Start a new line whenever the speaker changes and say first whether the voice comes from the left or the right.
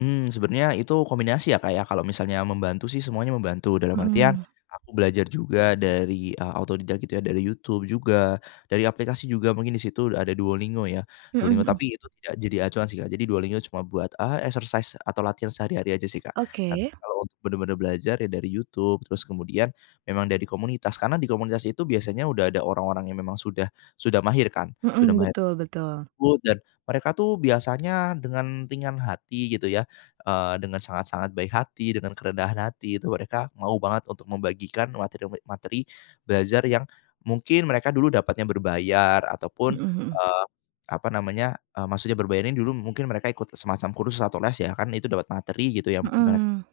left: Mmm, sebenarnya itu kombinasi ya, Kak, ya. Kalau misalnya membantu sih semuanya membantu. Dalam artian
right: Mhm.
left: aku belajar juga dari, eee, otodidak gitu ya dari YouTube juga dari aplikasi juga mungkin di situ ada Duolingo ya,
right: Mhm
left: Duolingo.
right: mhm.
left: Tapi itu tidak jadi acuan sih, Kak. Jadi, Duolingo cuma buat, eee, exercise atau latihan sehari-hari aja sih, Kak, dan
right: Oke.
left: kalo untuk benar-benar belajar ya dari YouTube. Terus kemudian memang dari komunitas, karena di komunitas itu biasanya udah ada orang-orang yang memang sudah sudah mahir kan. Sudah
right: Mhm.
left: mahir
right: Betul betul.
left: [unintelligible] dan mereka tuh biasanya dengan ringan hati gitu ya. Eee, dengan sangat-sangat baik hati, dengan kerendahan hati itu mereka mau banget untuk membagikan materi me materi belajar yang mungkin mereka dulu dapatnya berbayar ataupun,
right: Mhm mhm.
left: eee, apa namanya, eee, maksudnya berbayar ini dulu, mungkin mereka ikut semacam kursus atau les ya, kan itu dapat materi gitu yang mere
right: Heeh.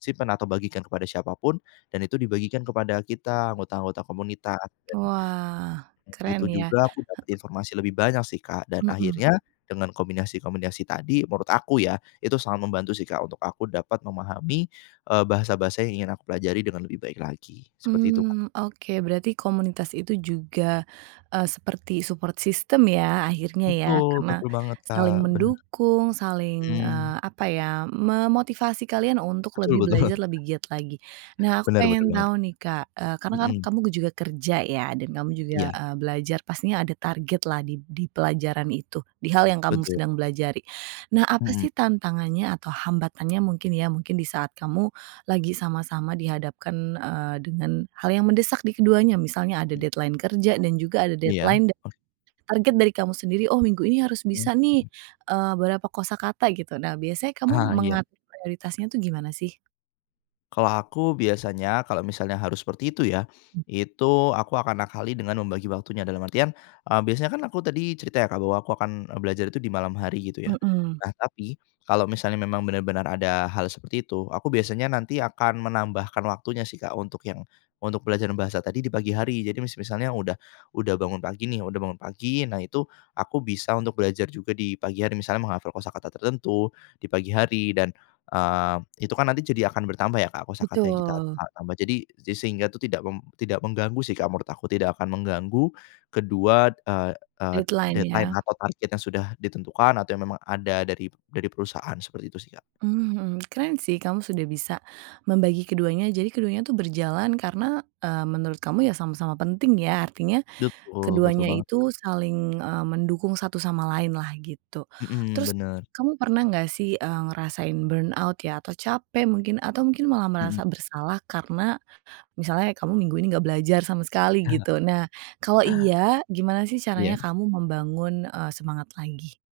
left: simpan atau bagikan kepada siapa pun dan itu dibagikan kepada kita anggota-anggota komunitas. Dan
right: Wah,
left: dan itu
right: keren, ya.
left: juga aku dapat
right: He
left: informasi lebih banyak sih, Kak. Dan
right: Mhm.
left: akhirnya, dengan kombinasi-kombinasi tadi menurut aku ya itu sangat membantu sih, Kak, untuk aku dapat memahami, eee, bahasa-bahasa yang ingin aku pelajari dengan lebih baik lagi, seperti itu, Kak.
right: Mmm, oke. Berarti komunitas itu juga, eee, seperti support system ya akhirnya ya.
left: Betul
right: Karena
left: betul banget, Kak.
right: saling
left: Bener.
right: mendukung, saling,
left: Mmm.
right: eee, apa ya, memotivasi kalian untuk
left: Betul
right: lebih
left: betul.
right: belajar lebih giat lagi. Nah, aku
left: Bener bener
right: pengen
left: banget.
right: tahu nih, Kak, eee, karena kan
left: Mmm.
right: kamu juga kerja ya dan kamu juga,
left: Iya.
right: eee, belajar. Pastinya ada targetlah di di pelajaran itu, di hal yang kamu
left: Betul.
right: sedang pelajari. Nah, apa
left: Hmm.
right: sih tantangannya atau hambatannya mungkin ya, mungkin di saat kamu lagi sama-sama dihadapkan, eee, deng an hal yang mendesak di keduanya. Misalnya ada
left: Hmm.
right: deadline kerja dan juga ada
left: Iya.
right: deadline da
left: Oh.
right: target dari kamu sendiri, "Oh minggu ini harus
left: Mmm,
right: bisa nih,
left: heeh.
right: eee, berapa kosakata," gitu. Nah, biasanya kamu
left: Ah, iya.
right: mengatur prioritasnya tuh gimana sih?
left: Kalau aku biasanya kalau misalnya harus seperti itu ya,
right: Mmm.
left: itu aku akan akali dengan membagi waktunya. Dalam artian, eee, biasanya kan aku tadi cerita ya, Kak, bahwa aku akan belajar itu di malam hari gitu ya.
right: Mhm.
left: Nah, tapi kalau misalnya memang benar-benar ada hal seperti itu aku biasanya nanti akan menambahkan waktunya sih, Kak, untuk yang untuk belajar bahasa tadi di pagi hari. Jadi masih misalnya udah udah bangun pagi nih, udah bangun pagi. Nah, itu aku bisa untuk belajar juga di pagi hari. Misalnya menghafal kosakata tertentu di pagi hari dan, eee, itu kan nanti jadi akan bertambah ya, Kak, kosakata yang kita
right: Betul.
left: ta tambah. Jadi jadi sehingga itu tidak meng tidak mengganggu sih, Kak, menurut aku tidak akan mengganggu. Kedua, eee eee,
right: Deadline,
left: deadline
right: ya.
left: atau target yang sudah ditentukan atau yang memang ada dari dari perusahaan seperti itu sih, Kak.
right: Mhm. Keren sih kamu sudah bisa membagi keduanya. Jadi keduanya tuh berjalan karena, eee, menurut kamu ya sama-sama penting ya. Artinya,
left: Betul- betul
right: keduanya
left: banget.
right: itu saling, eee, mendukung satu sama lainlah gitu.
left: Mmm.
right: Terus,
left: Benar.
right: kamu pernah nggak sih, eee, ngerasain burnout ya atau capek mungkin atau mungkin malah
left: Mhm.
right: merasa bersalah karena, misalnya kamu minggu ini nggak belajar sama sekali gitu. Nah, kalau iya, gimana sih caranya
left: Iya.
right: kamu membangun, eee, semangat lagi?